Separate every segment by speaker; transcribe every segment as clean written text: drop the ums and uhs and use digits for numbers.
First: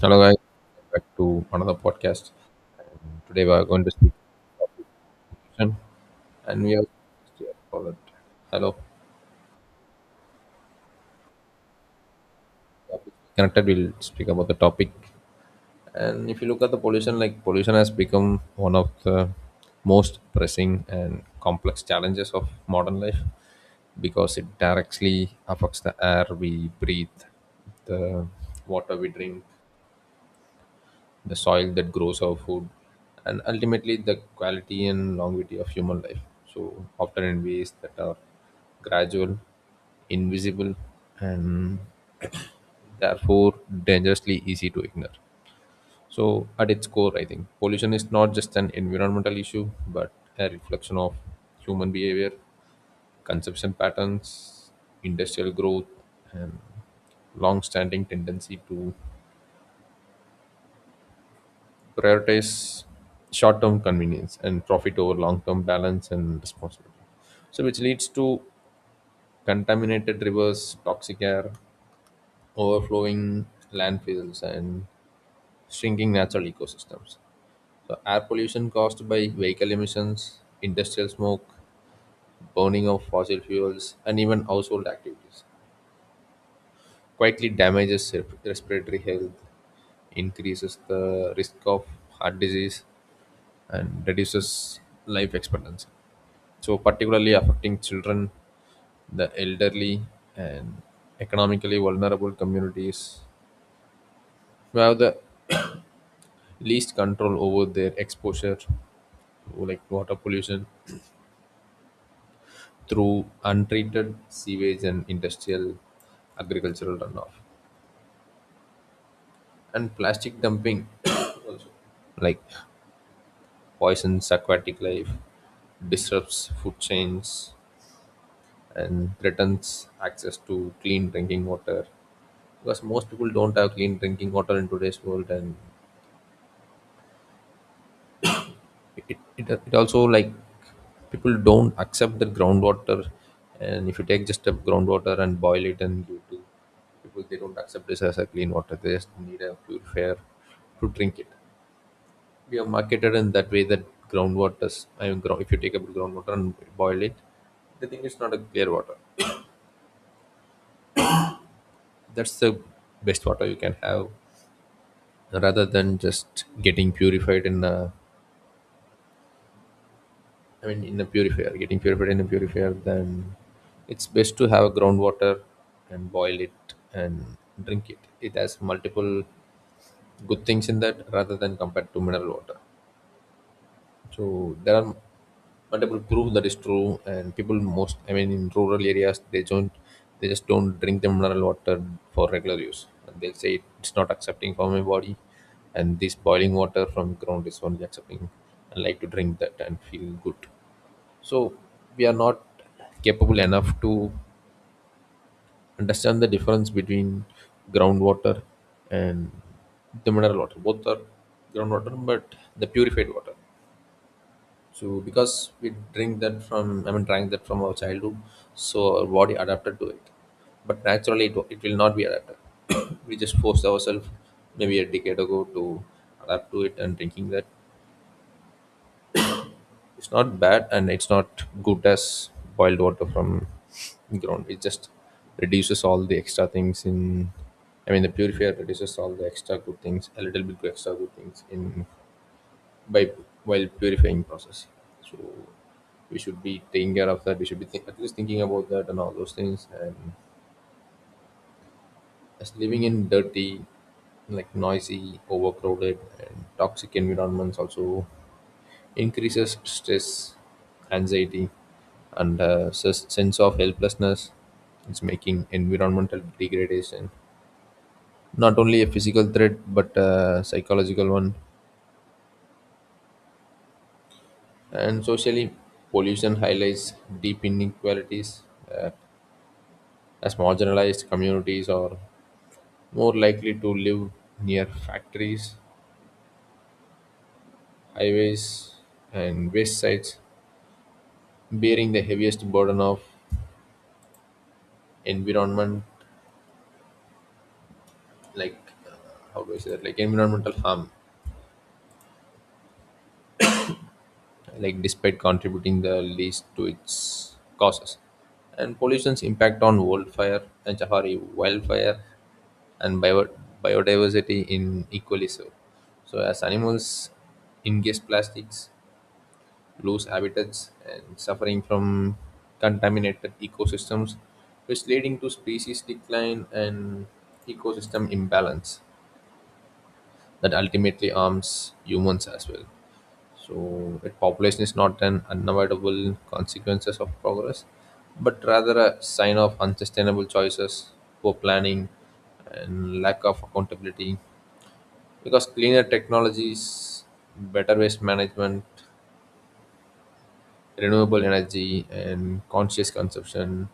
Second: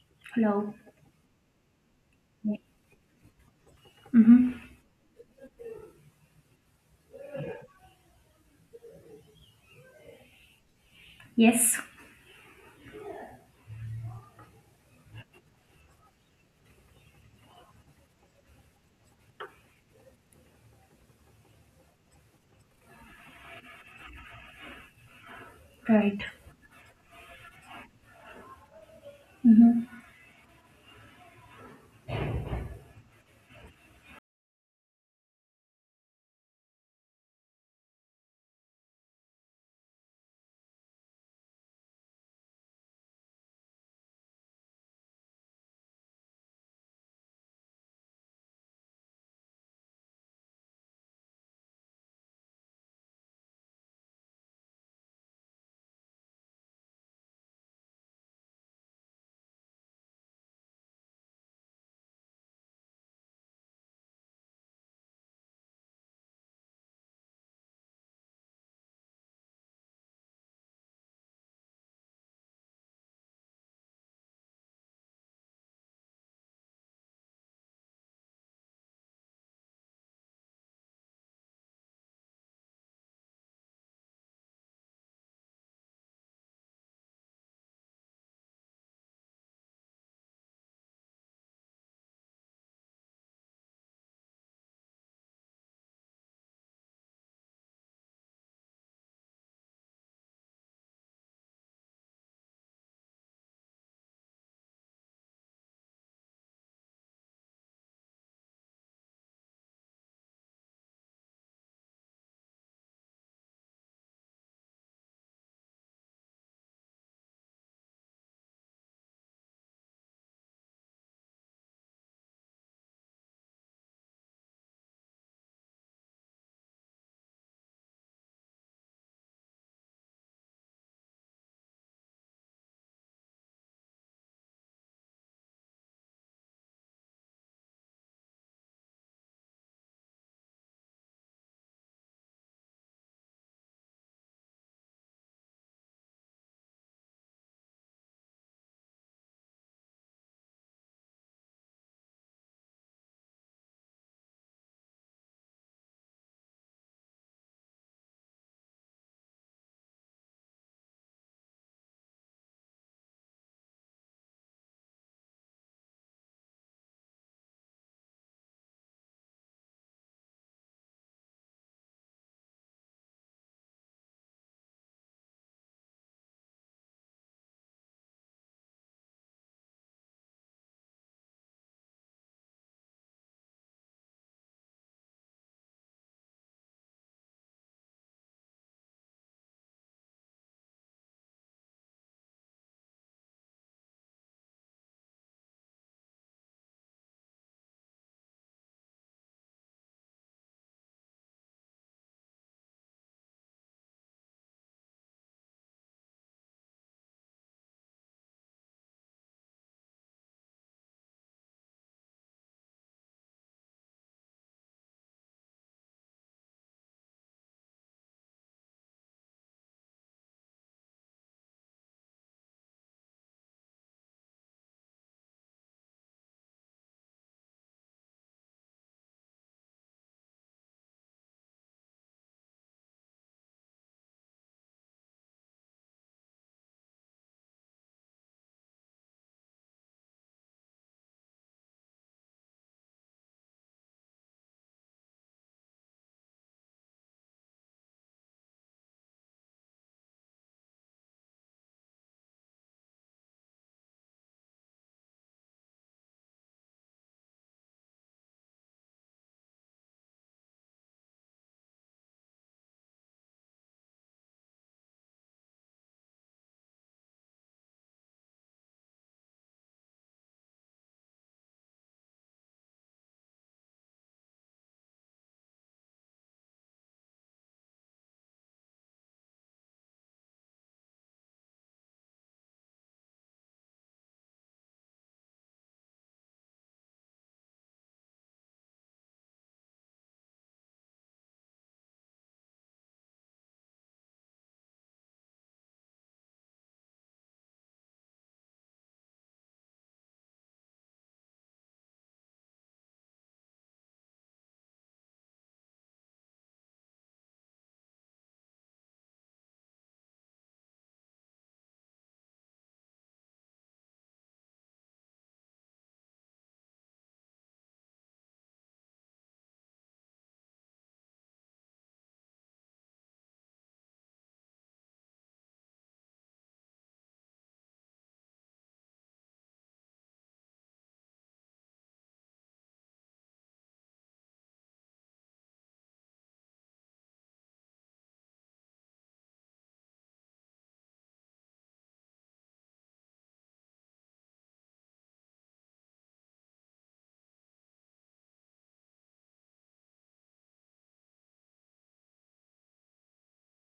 Speaker 1: Hello, guys.
Speaker 2: Hello.
Speaker 1: Back to another podcast. Today we are going to speak
Speaker 2: Mm-hmm.
Speaker 1: nutrition, and we are here for that. Hello,
Speaker 2: Yes.
Speaker 1: connected. We'll speak about the topic. And if you look at the pollution, like pollution has become one of the most pressing and complex challenges of modern life because it directly affects the
Speaker 2: Right.
Speaker 1: air we breathe, the water we drink,
Speaker 2: Mm-hmm.
Speaker 1: the soil that grows our food, and ultimately the quality and longevity of human life. So, often in ways that are gradual, invisible, and therefore dangerously easy to ignore. So, at its core, I think pollution is not just an environmental issue but a reflection of human behavior, consumption patterns, industrial growth, and long standing tendency to prioritize short-term convenience and profit over long-term balance and responsibility. So, which leads to contaminated rivers, toxic air, overflowing landfills, and shrinking natural ecosystems. So, air pollution caused by vehicle emissions, industrial smoke, burning of fossil fuels, and even household activities quietly damages respiratory health, increases the risk of heart disease and reduces life expectancy. So, particularly affecting children, the elderly, and economically vulnerable communities who have the least control over their exposure to, like, water pollution through untreated sewage and industrial agricultural runoff and plastic dumping also, like, poisons aquatic life, disrupts food chains, and threatens access to clean drinking water because most people don't have clean drinking water in today's world. And it also, like, people don't accept the groundwater. And if you take just a groundwater and boil it and give it to people, they don't accept this as a clean water. They just need a purifier to drink it. We have marketed in that way that groundwater, I mean, if you take up groundwater and boil it, they think it's not a clear water. That's the best water you can have, rather than just getting purified in a, I mean, in a purifier, getting purified in a purifier. Then it's best to have groundwater and boil it and drink it. It has multiple good things in that, rather than compared to mineral water. So there are multiple proof that is true, and people most, I mean, in rural areas they don't, they just don't drink the mineral water for regular use. And they'll say it's not accepting for my body, and this boiling water from ground is only accepting. I like to drink that and feel good. So we are not capable enough to understand the difference between groundwater and the mineral water. Both are groundwater, but the purified water. So because we drink that from, I mean, drank that from our childhood, so our body adapted to it. But naturally, it, it will not be adapted. We just forced ourselves maybe a decade ago to adapt to it and drinking that. It's not bad and it's not good as boiled water from ground. It just reduces all the extra things in. I mean, the purifier reduces all the extra good things, a little bit extra good things in, by while purifying process. So we should be taking care of that. We should be think, at least thinking about that and all those things. And as living in dirty, like noisy, overcrowded and toxic environments also increases stress, anxiety, and sense of helplessness. It's making environmental degradation not only a physical threat but a psychological one. And socially, pollution highlights deep inequalities, uh, as marginalized communities are more likely to live near factories, highways, and waste sites, bearing the heaviest burden of environment, like, uh, how do I say that, like environmental harm, like despite contributing the least to its causes. And pollution's impact on wildfire and Chahari wildfire and biodiversity in equally so. So as animals ingest plastics, lose habitats and suffering from contaminated ecosystems, which leading to species decline and ecosystem imbalance that ultimately harms humans as well. So, it population is not an unavoidable consequences of progress, but rather a sign of unsustainable choices, poor planning, and lack of accountability. Because cleaner technologies, better waste management, renewable energy and conscious consumption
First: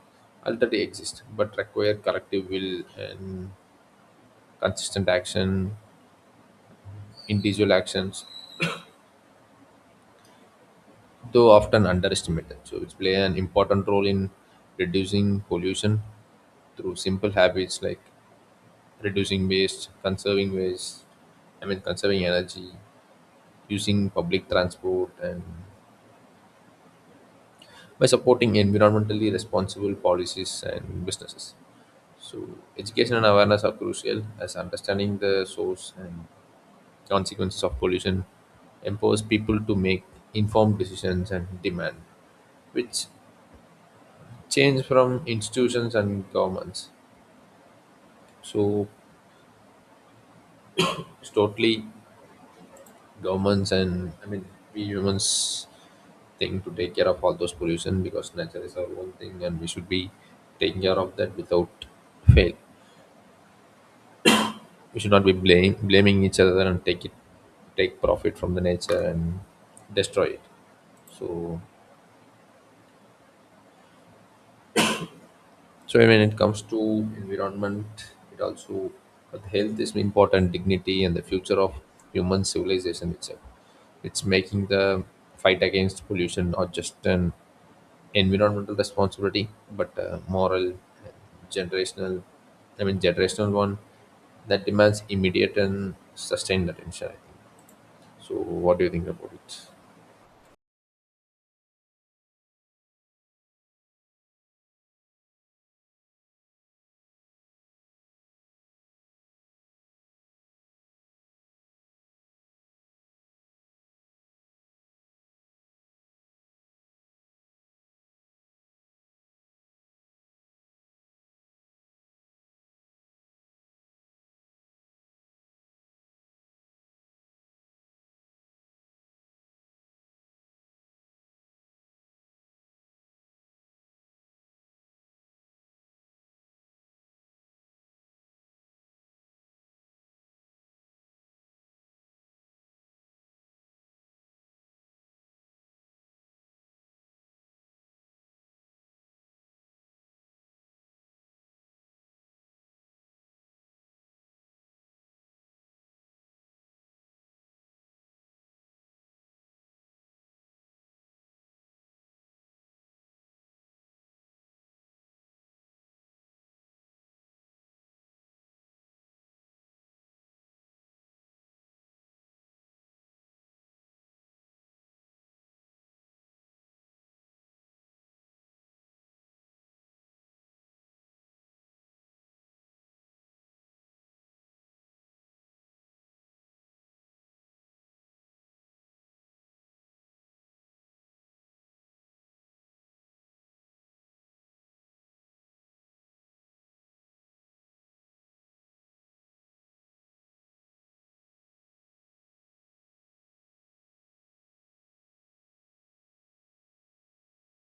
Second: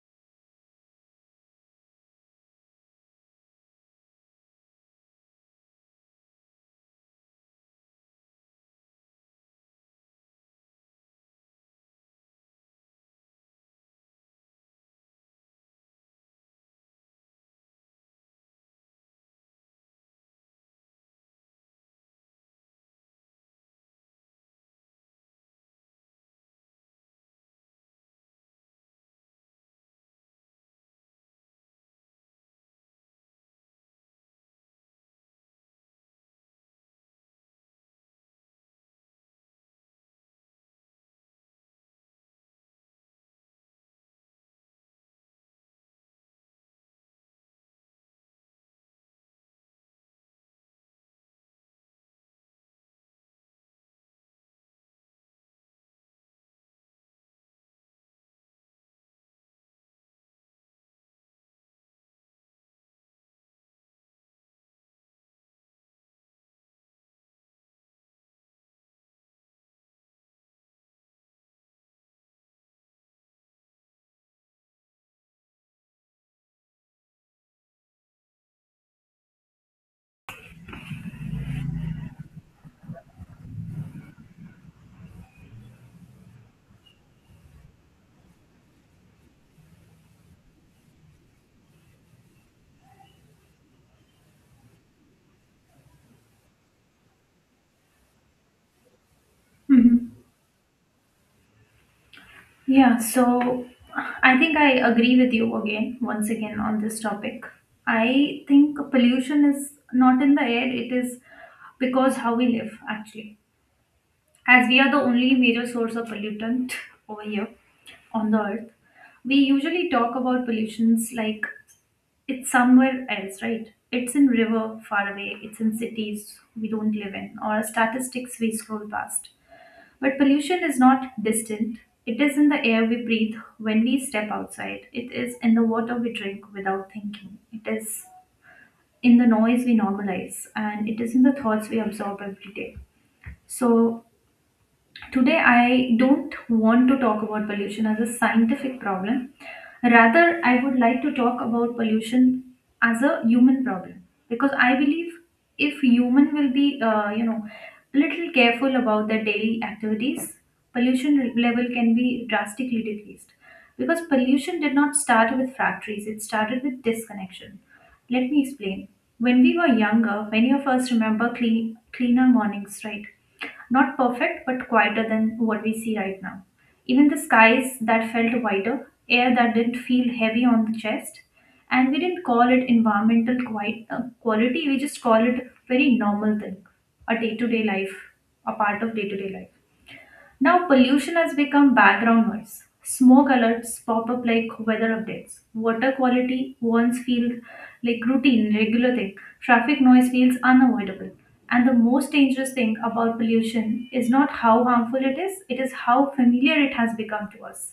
Speaker 1: already exist but require collective will and consistent action. Individual actions, though often underestimated, so it play an important role in reducing pollution through simple habits like reducing waste, conserving waste, I mean, conserving energy, using public transport and by supporting environmentally responsible policies and businesses. So, education and awareness are crucial as understanding the source and consequences of pollution empowers people to make informed decisions and demand, which change from institutions and governments. So, it's totally governments and, I mean, we humans thing to take care of all those pollution because nature is our own thing, and we should be taking care of that without fail. We should not be blaming each other and take it, take profit from the nature and destroy it. So so when it comes to environment, it also, but health is important, dignity and the future of human civilization itself. It's making the fight against pollution not just an environmental responsibility but a moral, generational, I mean, generational one that demands immediate and sustained attention, I think. So what do you think about it?
Speaker 2: Mm-hmm. Yeah. So, I think I agree with you again, once again, on this topic. I think pollution is not in the air, it is because how we live, actually. As we are the only major source of pollutant over here on the earth, we usually talk about pollutions like it's somewhere else, right? It's in river far away, it's in cities we don't live in, or statistics we scroll past. But pollution is not distant. It is in the air we breathe when we step outside. It is in the water we drink without thinking. It is in the noise we normalize. And it is in the thoughts we absorb every day. So, Today, I don't want to talk about pollution as a scientific problem. Rather, I would like to talk about pollution as a human problem because I believe if human will be, you know, a little careful about their daily activities, pollution level can be drastically decreased. Because pollution did not start with factories; it started with disconnection. Let me explain. When we were younger, many of us remember cleaner mornings, right? Not perfect, but quieter than what we see right now. Even the skies that felt wider, air that didn't feel heavy on the chest, and we didn't call it environmental quality, we just call it very normal thing, a day to day life, a part of day to day life. Now, pollution has become background noise. Smoke alerts pop up like weather updates. Water quality once feels like routine, regular thing. Traffic noise feels unavoidable. And the most dangerous thing about pollution is not how harmful it is how familiar it has become to us.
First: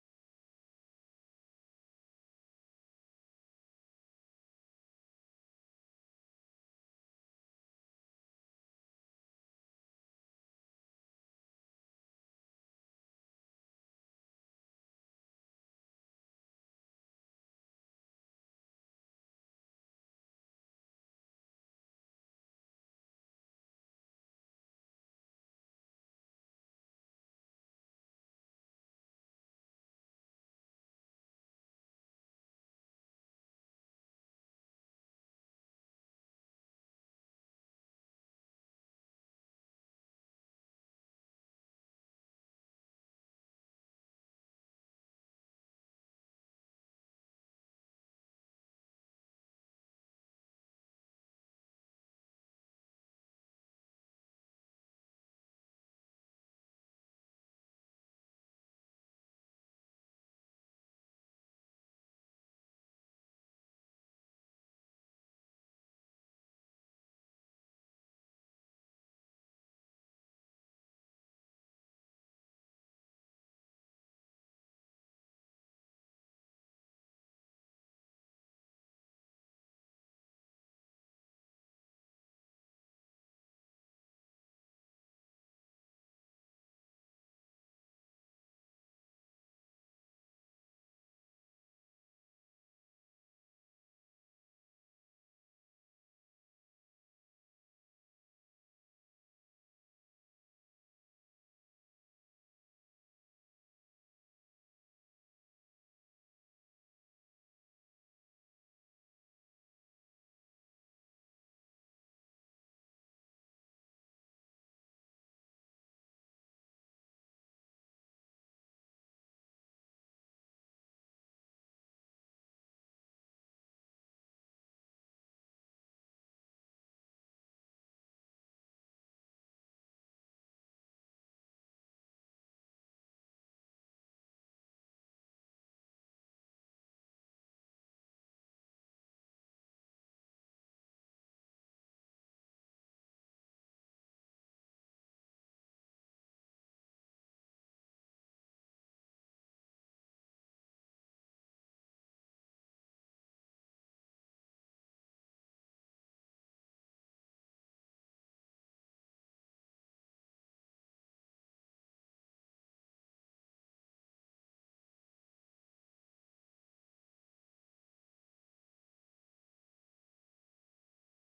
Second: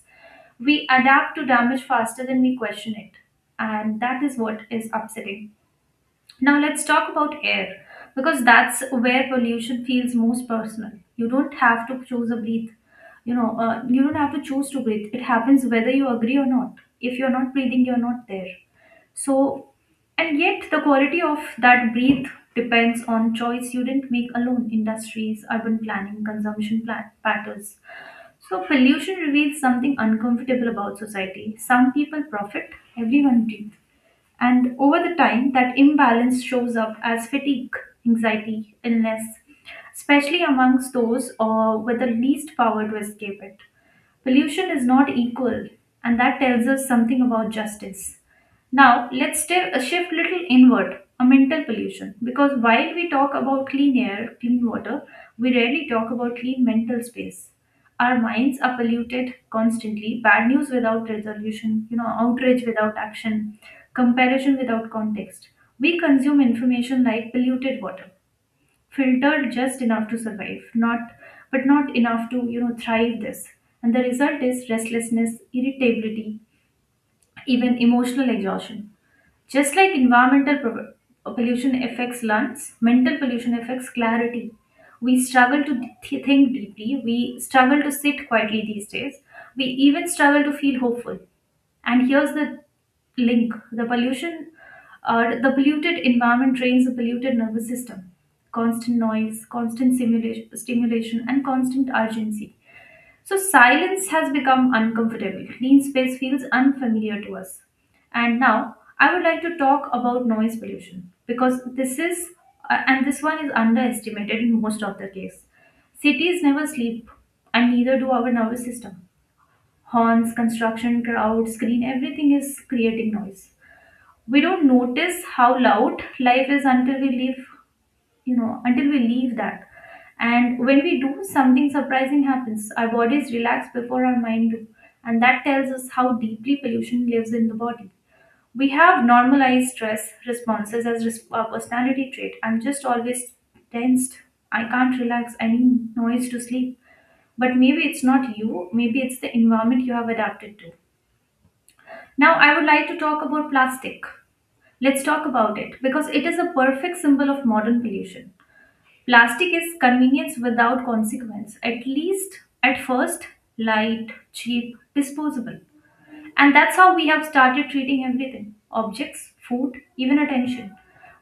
Speaker 2: We adapt to damage faster than we question it. And that is what is upsetting. Now let's talk about air because that's where pollution feels most personal. You don't have to choose a breathe. You don't have to choose to breathe. It happens whether you agree or not. If you're not breathing, you're not there. So, and yet the quality of that breathe depends on choice you didn't make alone. Industries, urban planning, patterns. So pollution reveals something uncomfortable about society. Some people profit, everyone breathes. And over the time, that imbalance shows up as fatigue, anxiety, illness, especially amongst those with the least power to escape it. Pollution is not equal, and that tells us something about justice. Now, let's shift little inward, a mental pollution, because while we talk about clean air, clean water, we rarely talk about clean mental space. Our minds are polluted constantly. Bad news without resolution, you know, outrage without action, comparison without context. We consume information like polluted water, filtered just enough to survive, not but not enough to, you know, thrive this. And the result is restlessness, irritability, even emotional exhaustion. Just like environmental pollution affects lungs, mental pollution affects clarity. We think deeply, we struggle to sit quietly these days, we even struggle to feel hopeful. And here's the link the pollution or the polluted environment trains the polluted nervous system. Constant noise, stimulation, and constant urgency so silence has become uncomfortable. Clean space feels unfamiliar to us. And now I would like to talk about noise pollution because this one is underestimated in most of the case. Cities never sleep and neither do our nervous system. Horns, construction, crowds, screen, everything is creating noise. We don't notice how loud life is until we leave that and when we do something surprising happens our bodies relax before our mind do and that tells us how deeply pollution lives in the body we have normalized stress responses as a personality trait. I'm just always tensed. I can't relax. I need noise to sleep. But maybe it's not you. Maybe it's the environment you have adapted to. Now, I would like to talk about plastic. Let's talk about it because it is a perfect symbol of modern pollution. Plastic is convenience without consequence, at least at first, light, cheap, disposable. And that's how we have started treating everything objects, food, even attention.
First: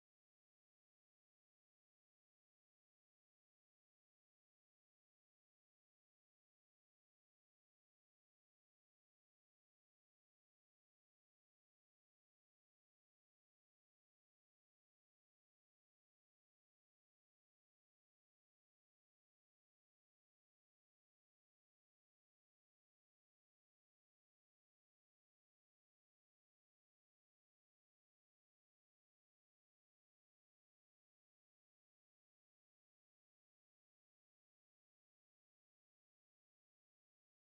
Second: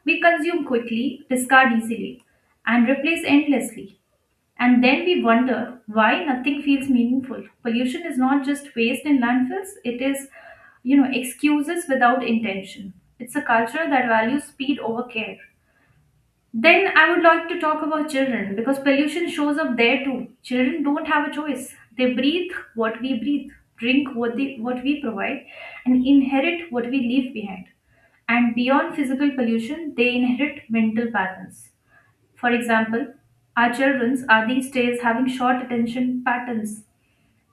Speaker 2: We consume quickly, discard easily, and replace endlessly. And then we wonder why nothing feels meaningful. Pollution is not just waste in landfills, it is, you know, excuses without intention. It's a culture that values speed over care. Then I would like to talk about children because pollution shows up there too. Children don't have a choice. They breathe what we breathe, drink what we provide, and inherit what we leave behind. And beyond physical pollution, they inherit mental patterns. For example, our children are these days having short attention patterns.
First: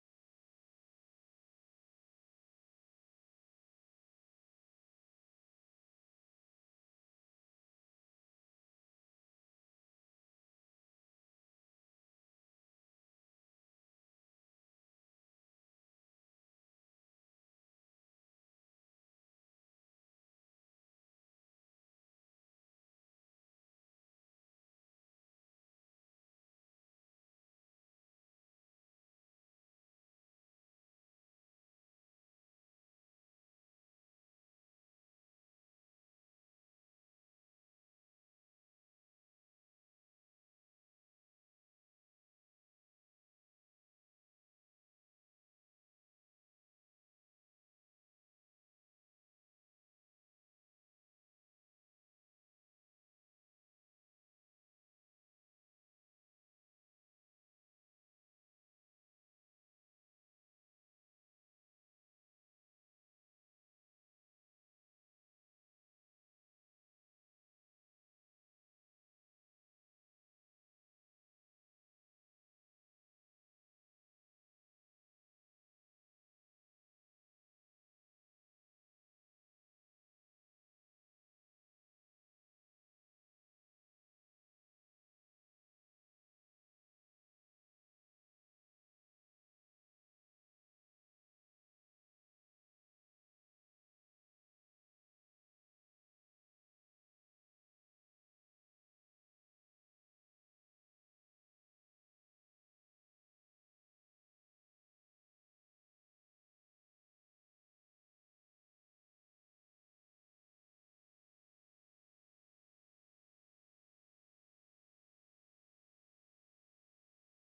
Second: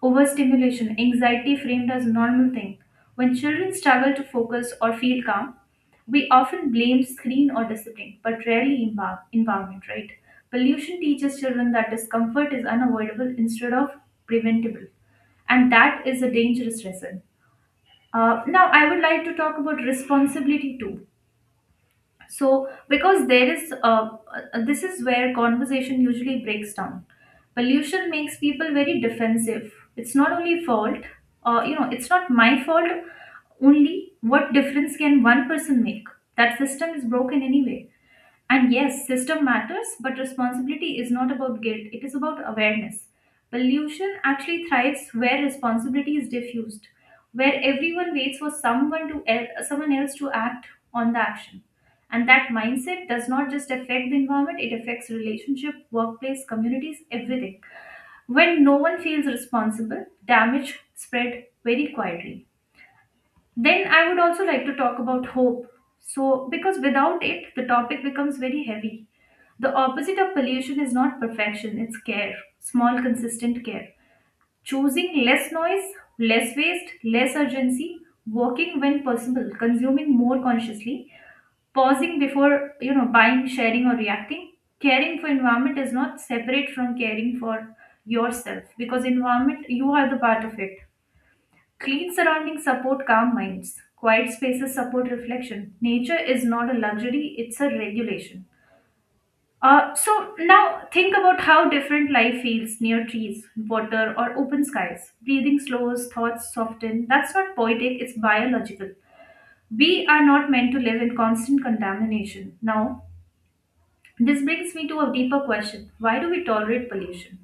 Speaker 2: Overstimulation, anxiety framed as a normal thing. When children struggle to focus or feel calm, we often blame screen or discipline, but rarely environment, right? Pollution teaches children that discomfort is unavoidable instead of preventable, and that is a dangerous lesson. Now, I would like to talk about responsibility too so because there is this is where conversation usually breaks down pollution makes people very defensive it's not only fault you know it's not my fault only what difference can one person make that system is broken anyway and yes, system matters, but responsibility is not about guilt, it is about awareness. Pollution actually thrives where responsibility is diffused, where everyone waits for someone else to act on the action. And that mindset does not just affect the environment, it affects relationship, workplace, communities, everything. When no one feels responsible, damage spread very quietly. Then I would also like to talk about hope. So, because without it, the topic becomes very heavy. The opposite of pollution is not perfection, it's care, small, consistent care. Choosing less noise, less waste, less urgency, working when possible, consuming more consciously, pausing before, you know, buying, sharing or reacting. Caring for environment is not separate from caring for yourself because environment you are the part of it. Clean surroundings support calm minds. Quiet spaces support reflection. Nature is not a luxury, it's a regulation. So now think about how different life feels near trees, water, or open skies. Breathing slows, thoughts soften. That's not poetic, it's biological. We are not meant to live in constant contamination. Now, this brings me to a deeper question why do we tolerate pollution?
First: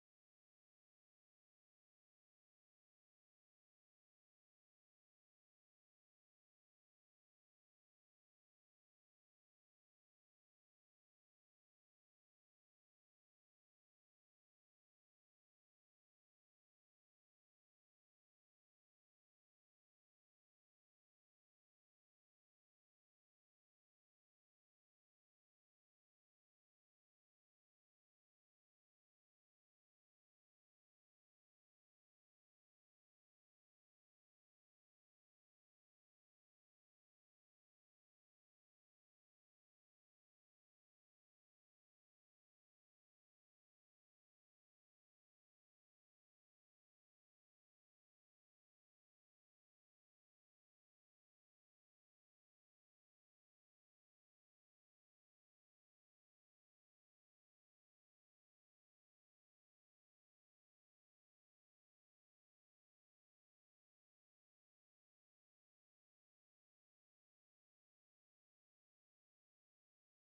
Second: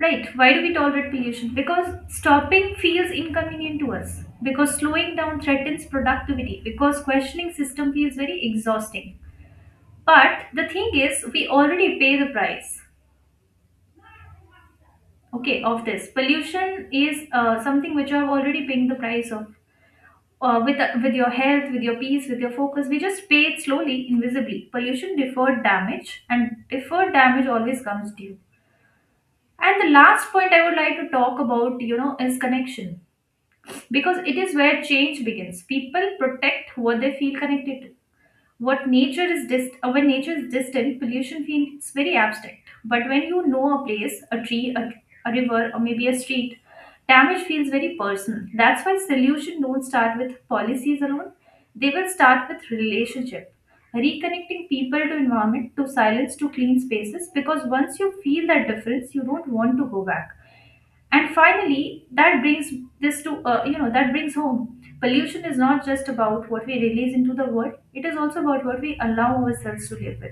Speaker 2: Right. Why do we tolerate pollution? Because stopping feels inconvenient to us. Because slowing down threatens productivity. Because questioning system feels very exhausting. But the thing is, we already pay the price. Okay, of this pollution is something which you have already paying the price of. With with your health, with your peace, with your focus, we just pay it slowly, invisibly. Pollution deferred damage, and deferred damage always comes due. And the last point I would like to talk about, you know, is connection because it is where change begins. People protect what they feel connected to. What nature is dist- when nature is distant, pollution feels very abstract. But when you know a place, a tree, a river, or maybe a street, damage feels very personal. That's why solution don't start with policies alone. They will start with relationship. Reconnecting people to environment, to silence, to clean spaces, because once you feel that difference, you don't want to go back and finally that brings this to you know that brings home pollution is not just about what we release into the world it is also about what we allow ourselves to live with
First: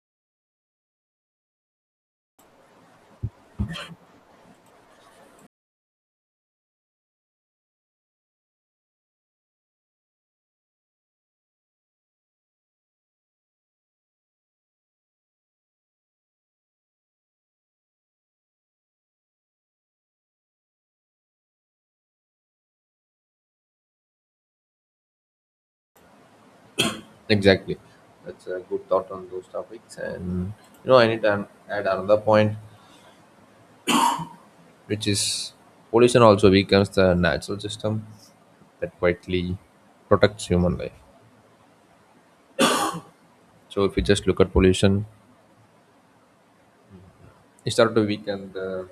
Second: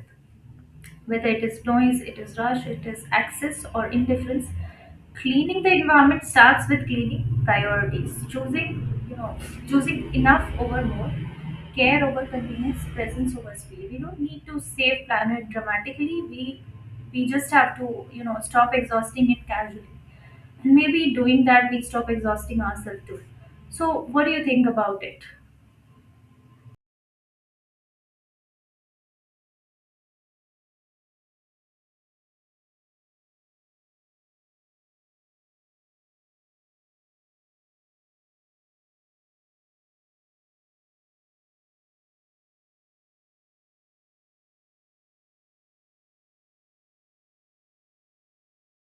Speaker 2: whether it is noise, it is rush, it is access or indifference. Cleaning the environment starts with cleaning priorities, choosing, you know, choosing enough over more, care over convenience, presence over speed. We don't need to save planet dramatically. We just have to, you know, stop exhausting it casually. And maybe doing that we stop exhausting ourselves too. So what do you think about it?
Speaker 1: Exactly. That's a good thought on those topics. And you know, I need to add another point, which is pollution also becomes the natural system that quietly protects human life. So if you just look at pollution, it started to weaken the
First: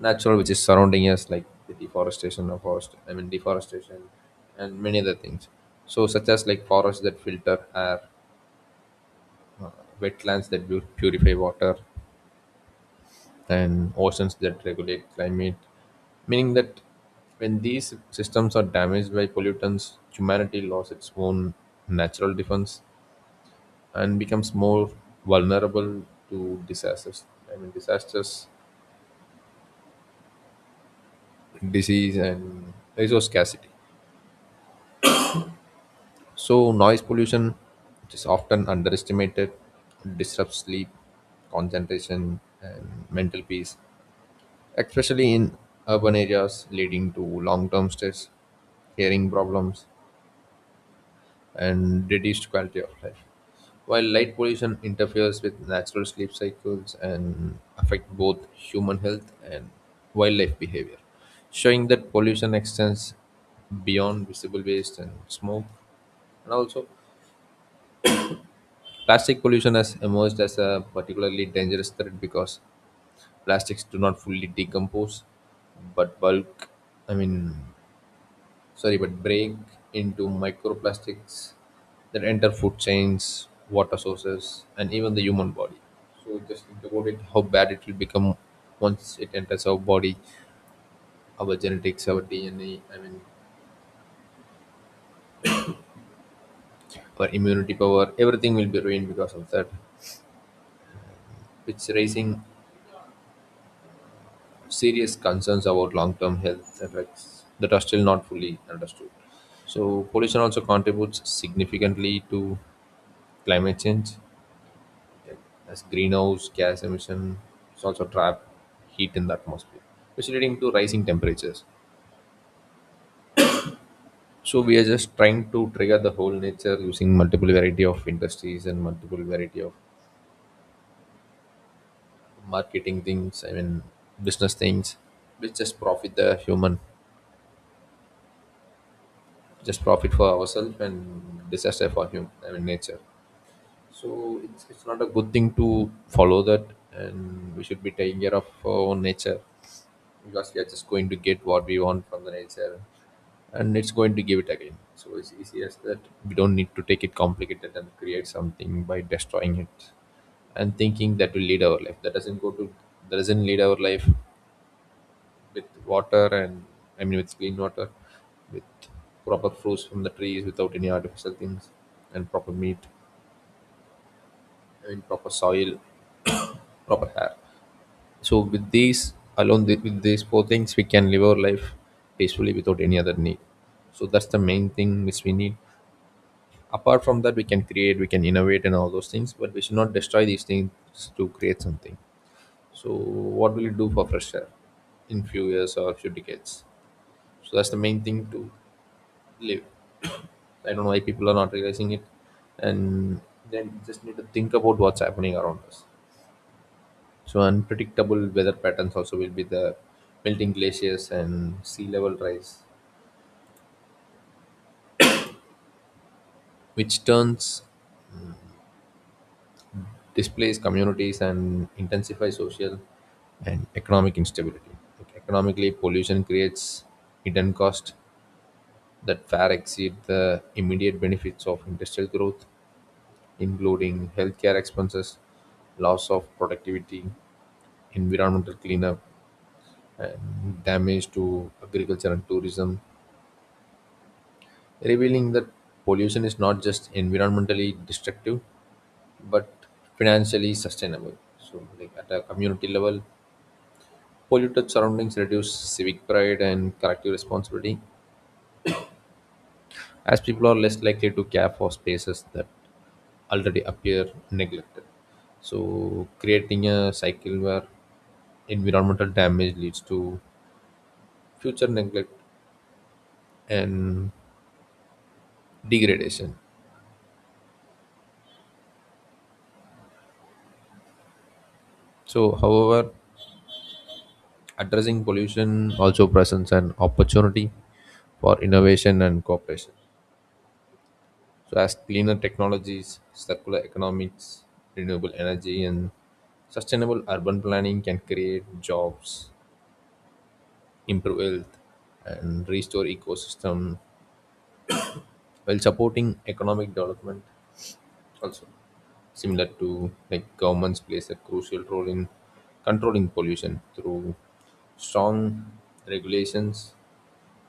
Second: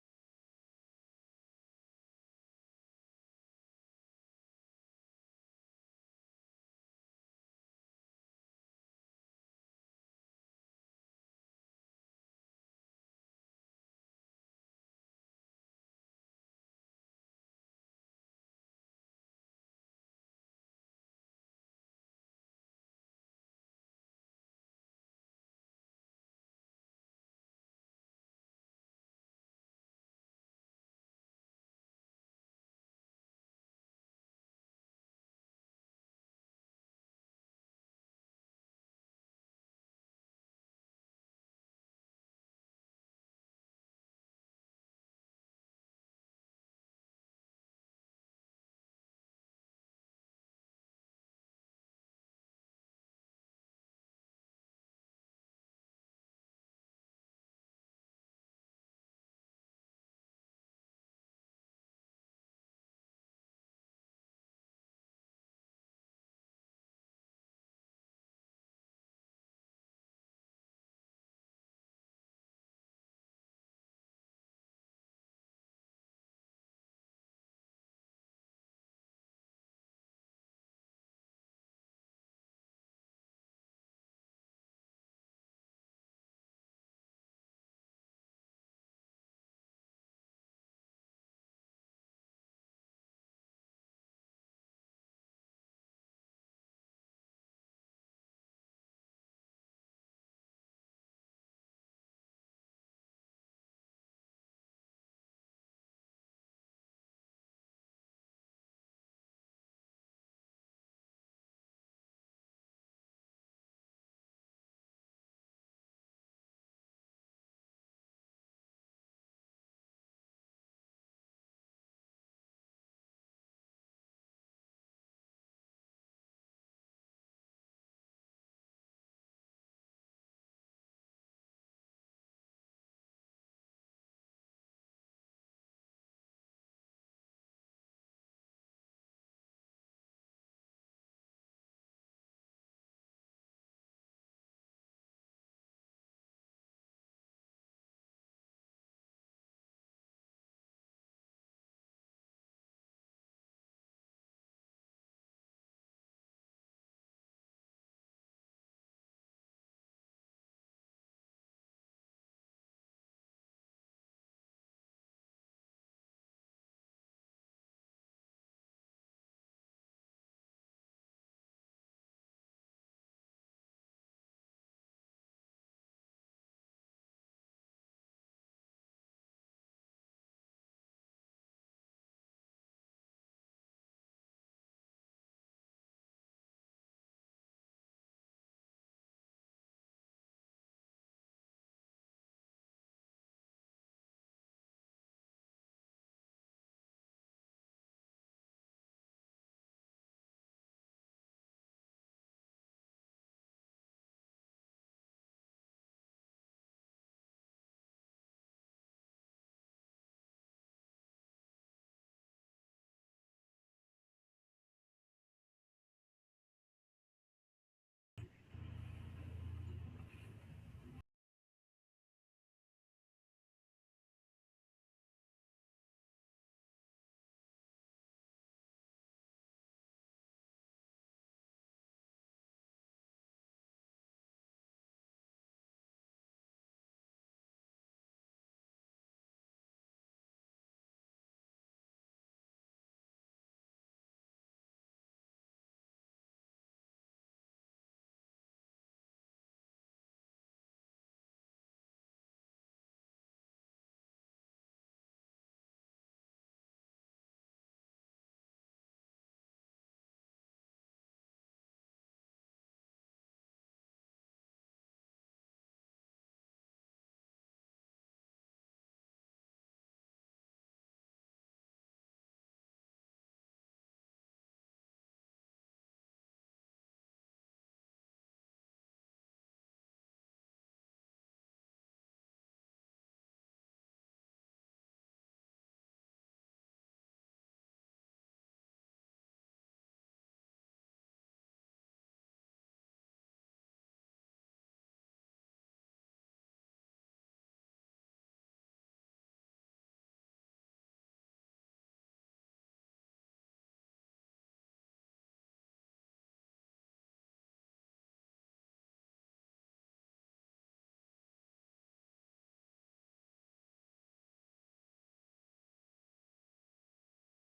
Speaker 1: natural which is surrounding us, like the deforestation of forest, I mean, deforestation, and many other things. So such as like forests that filter air, wetlands that purify water, and oceans that regulate climate, meaning that when these systems are damaged by pollutants, humanity loses its own natural defense and becomes more vulnerable to disasters. I mean, disasters, disease, and resource scarcity. So, noise pollution, which is often underestimated, disrupts sleep, concentration, and mental peace, especially in urban areas, leading to long term stress, hearing problems, and reduced quality of life. While light pollution interferes with natural sleep cycles and affect both human health and wildlife behavior, showing that pollution extends beyond visible waste and smoke. And also, plastic pollution has emerged as a particularly dangerous threat because plastics do not fully decompose, but bulk, I mean, sorry, but break into microplastics that enter food chains, water sources, and even the human body. So just think about it, how bad it will become once it enters our body, our genetics, our DNA, I mean, our immunity power, everything will be ruined because of that. It's raising serious concerns about long-term health effects that are still not fully understood. So pollution also contributes significantly to climate change as greenhouse gas emission is also trap heat in the atmosphere, which is leading to rising temperatures. So we are just trying to trigger the whole nature using multiple variety of industries and multiple variety of marketing things. I mean, business things, which just profit the human, just profit for ourselves and disaster for human. I mean, nature. So it's not a good thing to follow that, and we should be taking care of our own nature because we are just going to get what we want from the nature, and it's going to give it again. So it's easy as that. We don't need to take it complicated and create something by destroying it and thinking that will lead our life. That doesn't go to, that doesn't lead our life with water and, I mean, with clean water, with proper fruits from the trees without any artificial things and proper meat, I mean, proper soil, proper air. So with these alone, with these four things we can live our life peacefully without any other need. So that's the main thing which we need. Apart from that we can create, we can innovate and all those things, but we should not destroy these things to create something. So what will you do for fresh air in few years or few decades? So that's the main thing to live. I don't know why people are not realizing it. And then just need to think about what's happening around us. So unpredictable weather patterns also will be the melting glaciers and sea level rise, which turns displays communities and intensify social and economic instability. Like economically, pollution creates hidden costs that far exceed the immediate benefits of industrial growth, including healthcare expenses, loss of productivity, environmental cleanup, and damage to agriculture and tourism, revealing that pollution is not just environmentally destructive but financially sustainable. So, like at a community level, polluted surroundings reduce civic pride and collective responsibility, as people are less likely to care for spaces that already appear neglected. So, creating a cycle where environmental damage leads to future neglect and degradation. So, however, addressing pollution also presents an opportunity for innovation and cooperation. So as cleaner technologies, circular economics, renewable energy, and sustainable urban planning can create jobs, improve health, and restore ecosystem while supporting economic development also. Similar to like governments plays a crucial role in controlling pollution through strong regulations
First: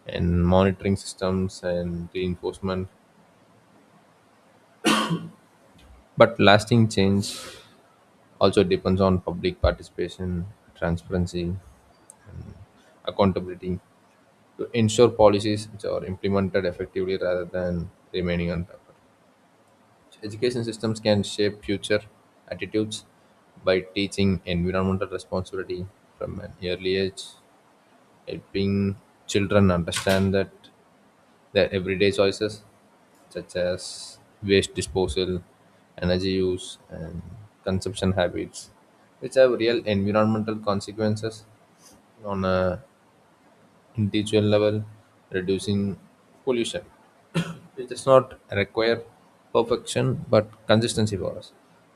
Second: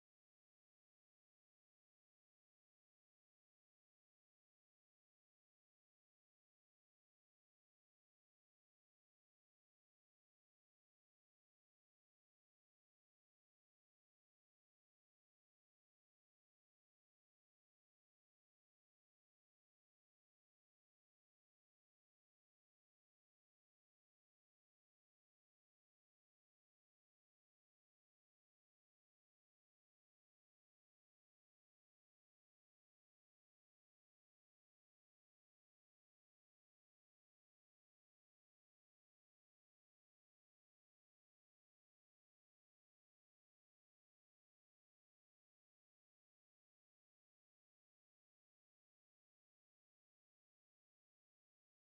Speaker 1: and monitoring systems and reinforcement. But lasting change also depends on public participation, transparency, accountability to ensure policies which are implemented effectively rather than remaining on paper. So education systems can shape future attitudes by teaching environmental responsibility from an early age, helping children understand that their everyday choices, such as waste disposal, energy use, and consumption habits, which have real environmental consequences on a individual level, reducing pollution. It does not require perfection but consistency for us.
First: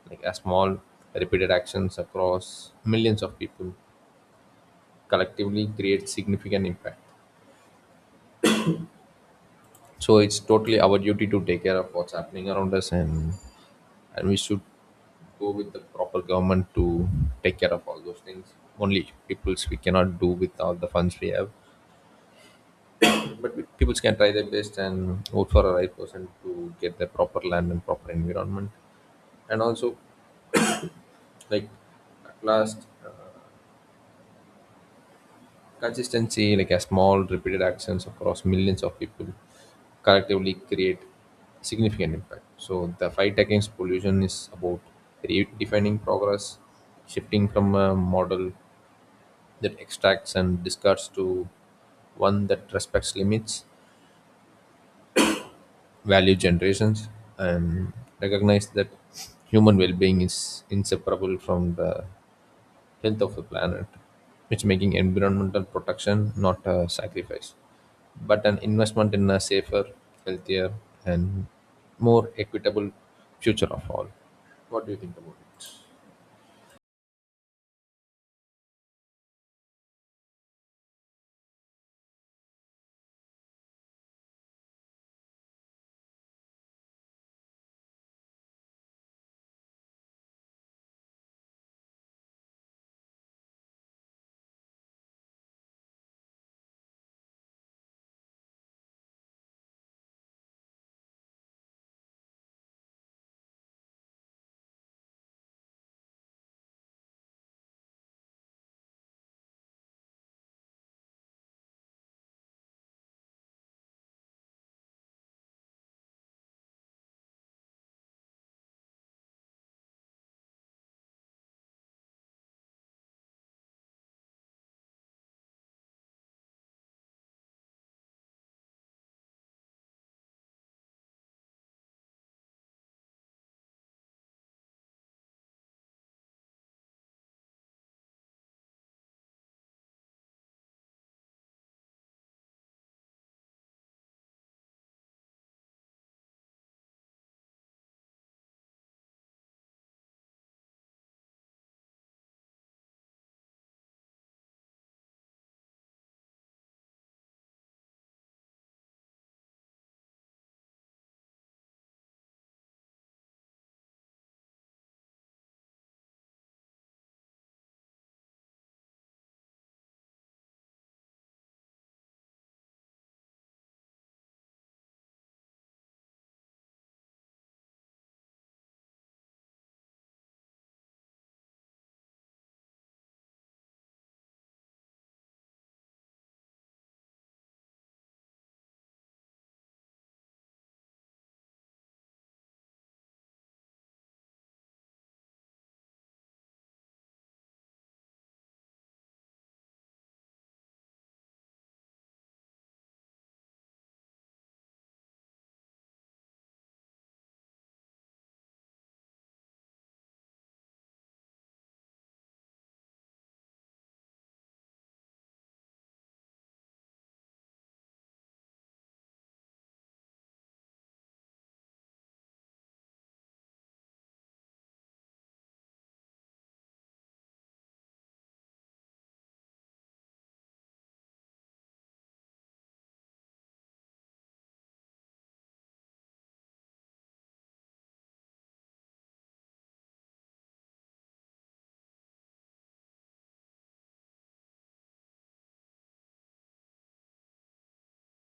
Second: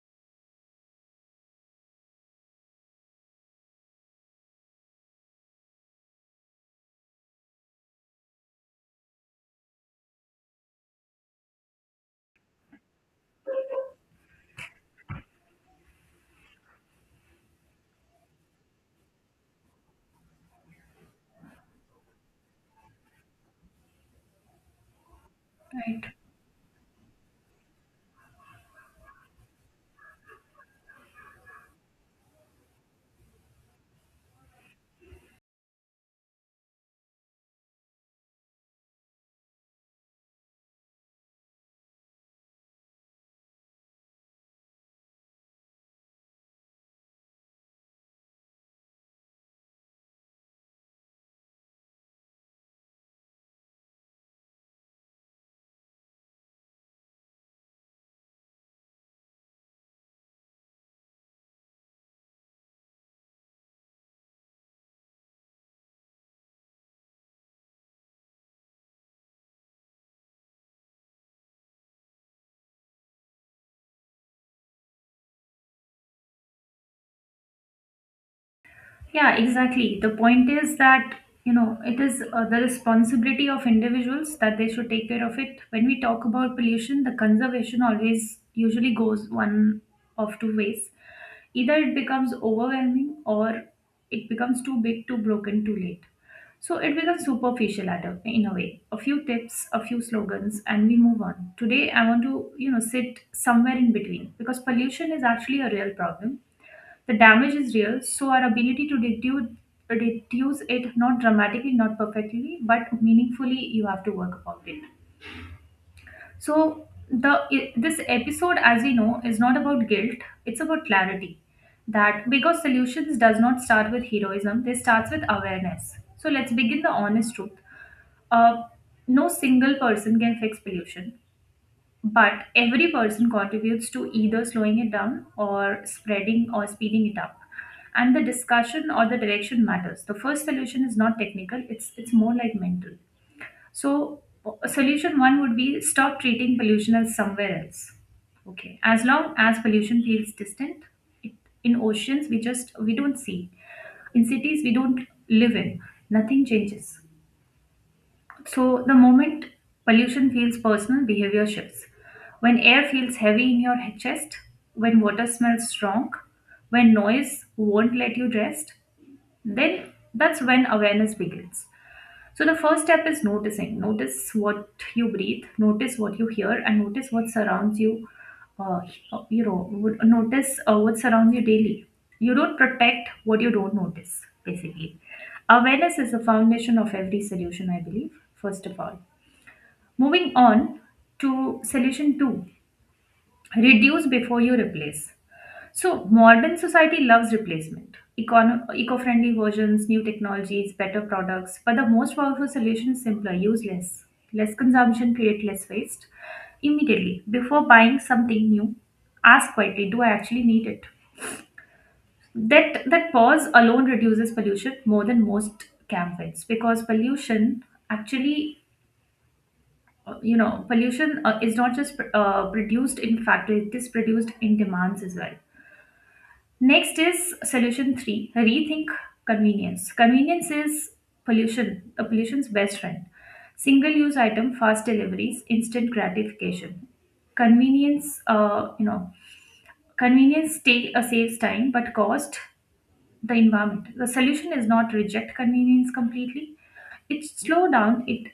Speaker 1: Like a small repeated actions across millions of people collectively create significant impact. So it's totally our duty to take care of what's happening around us. And we should go with the proper government to take care of all those things. Only peoples we cannot do with all the funds we have. But people can try their best and vote for the right
Speaker 2: Right.
Speaker 1: person to get the proper land and proper environment. And also, like at last, consistency, like a small repeated actions across millions of people, collectively create significant impact. So the fight against pollution is about redefining progress, shifting from a model that extracts and discards to one that respects limits, value generations and recognize that human well-being is inseparable from the health of the planet, which making environmental protection not a sacrifice but an investment in a safer, healthier, and more equitable future of all. What do you think about it?
Speaker 2: Yeah, exactly. The point is that, you know, it is the responsibility of individuals that they should take care of it. When we talk about pollution, the conservation always usually goes one of two ways. Either it becomes overwhelming or it becomes too big, too broken, too late. So it becomes superficial in a way. A few tips, a few slogans, and we move on. Today, I want to, you know, sit somewhere in between because pollution is actually a real problem the damage is real, so our ability to reduce it not dramatically, not perfectly, but meaningfully, you have to work about it. So the this episode, as we know, is not about guilt. It's about clarity. That because solutions does not start with heroism, they starts with awareness. So let's begin the honest truth. Uh, no single person can fix pollution. But every person contributes to either slowing it down or spreading or speeding it up. And the discussion or the direction matters. The first solution is not technical, it's more like mental. So Solution one would be stop treating pollution as somewhere else. Okay. As long as pollution feels distant, it, in oceans we don't see. In cities we don't live in, nothing changes. So, the moment pollution feels personal, behavior shifts. When air feels heavy in your chest, when water smells strong, when noise won't let you rest, then that's when awareness begins. So the first step is noticing. Notice what you breathe, notice what you hear, and notice what surrounds you. Uh, Notice what surrounds you daily. You don't protect what you don't notice, basically. Awareness is the foundation of every solution, I believe, first of all. Moving on to solution two reduce before you replace. So, modern society loves replacement, eco-friendly versions, new technologies, better products. But the most powerful solution is simpler: use less. Less consumption create less waste. Immediately before buying something new, ask quietly: Do I actually need it? That pause alone reduces pollution more than most campaigns because pollution actually. You know, pollution is not just produced in factories; it is produced in demands as well. Next is solution three rethink convenience. Convenience is pollution, a pollution's best friend. Single use item, fast deliveries, instant gratification. Convenience, uh, you know, convenience saves time but cost the environment. The solution is not reject convenience completely, it slow down it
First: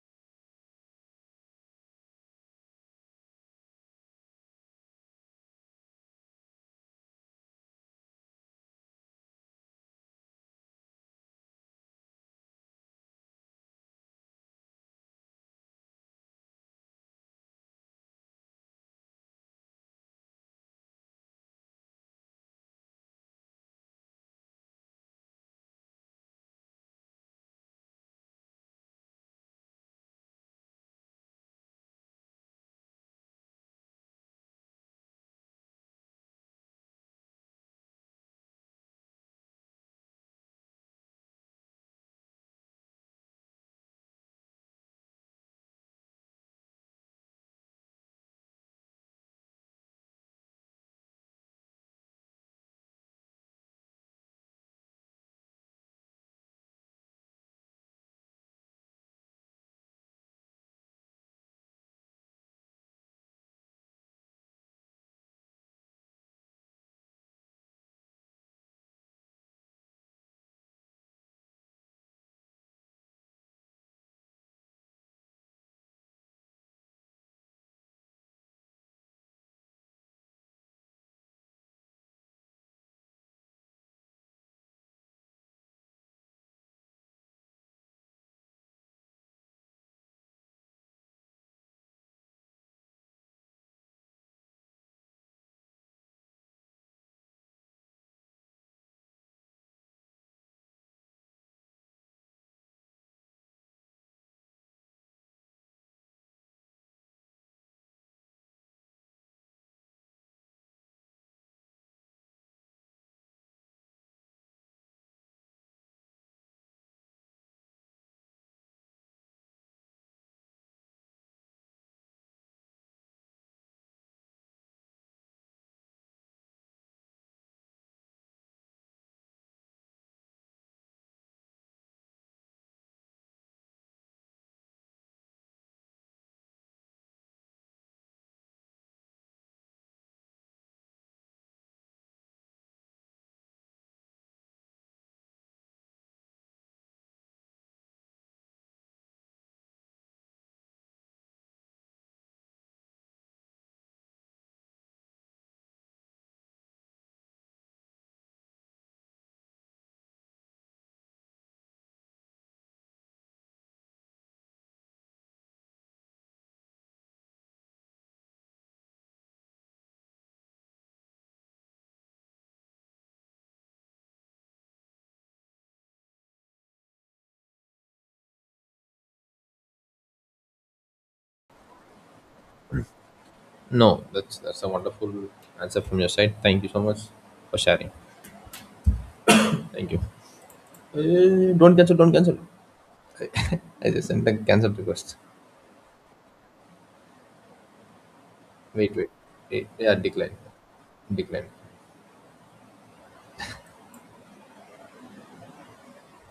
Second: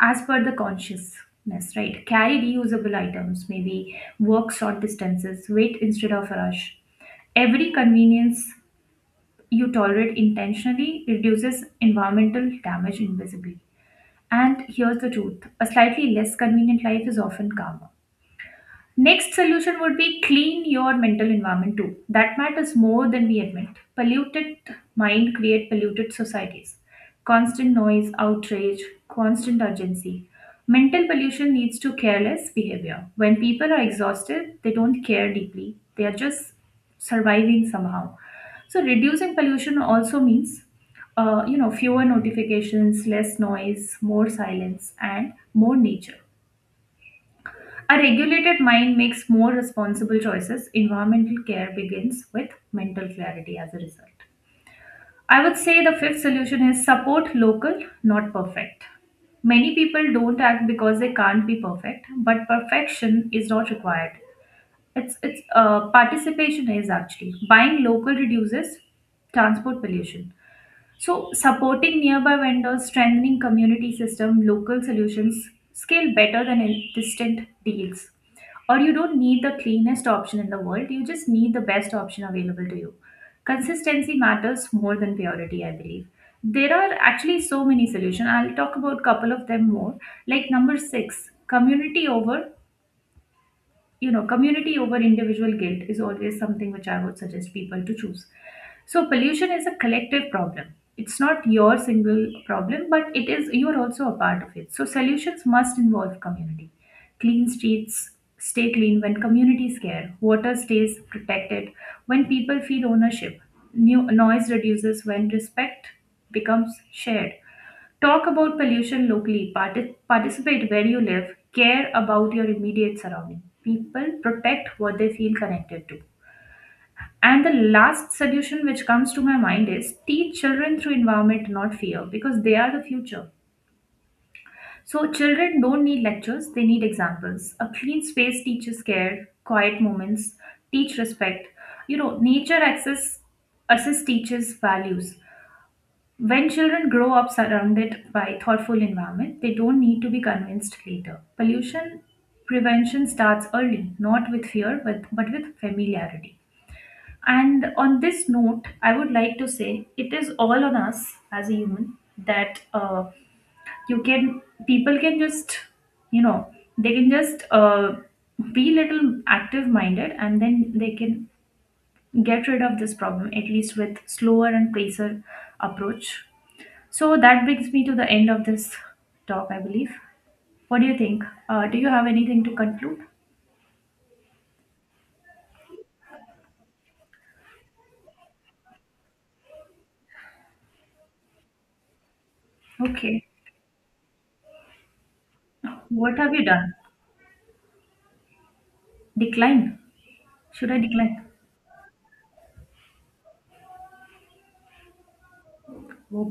Speaker 2: as per the consciousness, right? Carry reusable items, maybe work short distances, wait instead of rush every convenience you tolerate intentionally reduces environmental damage invisibly. And here's the truth a slightly less convenient life is often calmer. Next solution would be clean your mental environment too. That matters more than we admit. Polluted mind create polluted societies. Constant noise, outrage, constant urgency. Mental pollution leads to careless behavior. When people are exhausted, they don't care deeply. They are just surviving somehow. So reducing pollution also means fewer notifications, less noise, more silence and more nature, a regulated mind makes more responsible choices. Environmental care begins with mental clarity as a result. I would say the fifth solution is support local, not perfect. Many people don't act because they can't be perfect, but perfection is not required. It's Participation is actually buying local reduces transport pollution. So, supporting nearby vendors, strengthening community system, local solutions scale better than in distant deals. Or you don't need the cleanest option in the world, you just need the best option available to you. Consistency matters more than purity, I believe. There are actually so many solutions. I'll talk about couple of them more. Like number six, community over community over individual guilt is always something which I would suggest people to choose. So pollution is a collective problem, it's not your single problem, but it is, you are also a part of it. So solutions must involve community. Clean streets stay clean when communities care, water stays protected when people feel ownership, new noise reduces when respect becomes shared. Talk about pollution locally. Participate where you live. Care about your immediate surrounding. People protect what they feel connected to. And the last solution which comes to my mind is teach children through environment, not fear, because they are the future. So, children don't need lectures, they need examples. A clean space teaches care, quiet moments teach respect. Nature access assess teaches values. When children grow up surrounded by thoughtful environment, they don't need to be convinced later. Pollution prevention starts early, not with fear but with familiarity. And on this note, I would like to say it is all on us as a human, that you can people can just you know they can just uh, be little active minded and then they can get rid of this problem at least with slower and pacer approach. So that brings me to the end of this talk, I believe. What do you think? Uh, do you have anything to conclude?
Speaker 1: No, that's a wonderful answer from your side. Thank you so much for sharing. Thank you. Don't cancel, don't cancel.
Speaker 2: Okay.
Speaker 1: I just sent a cancel request.
Speaker 2: What have you done?
Speaker 1: Wait, wait.
Speaker 2: Decline?
Speaker 1: Yeah, decline.
Speaker 2: Should I decline?
Speaker 1: Decline.
Speaker 2: Oh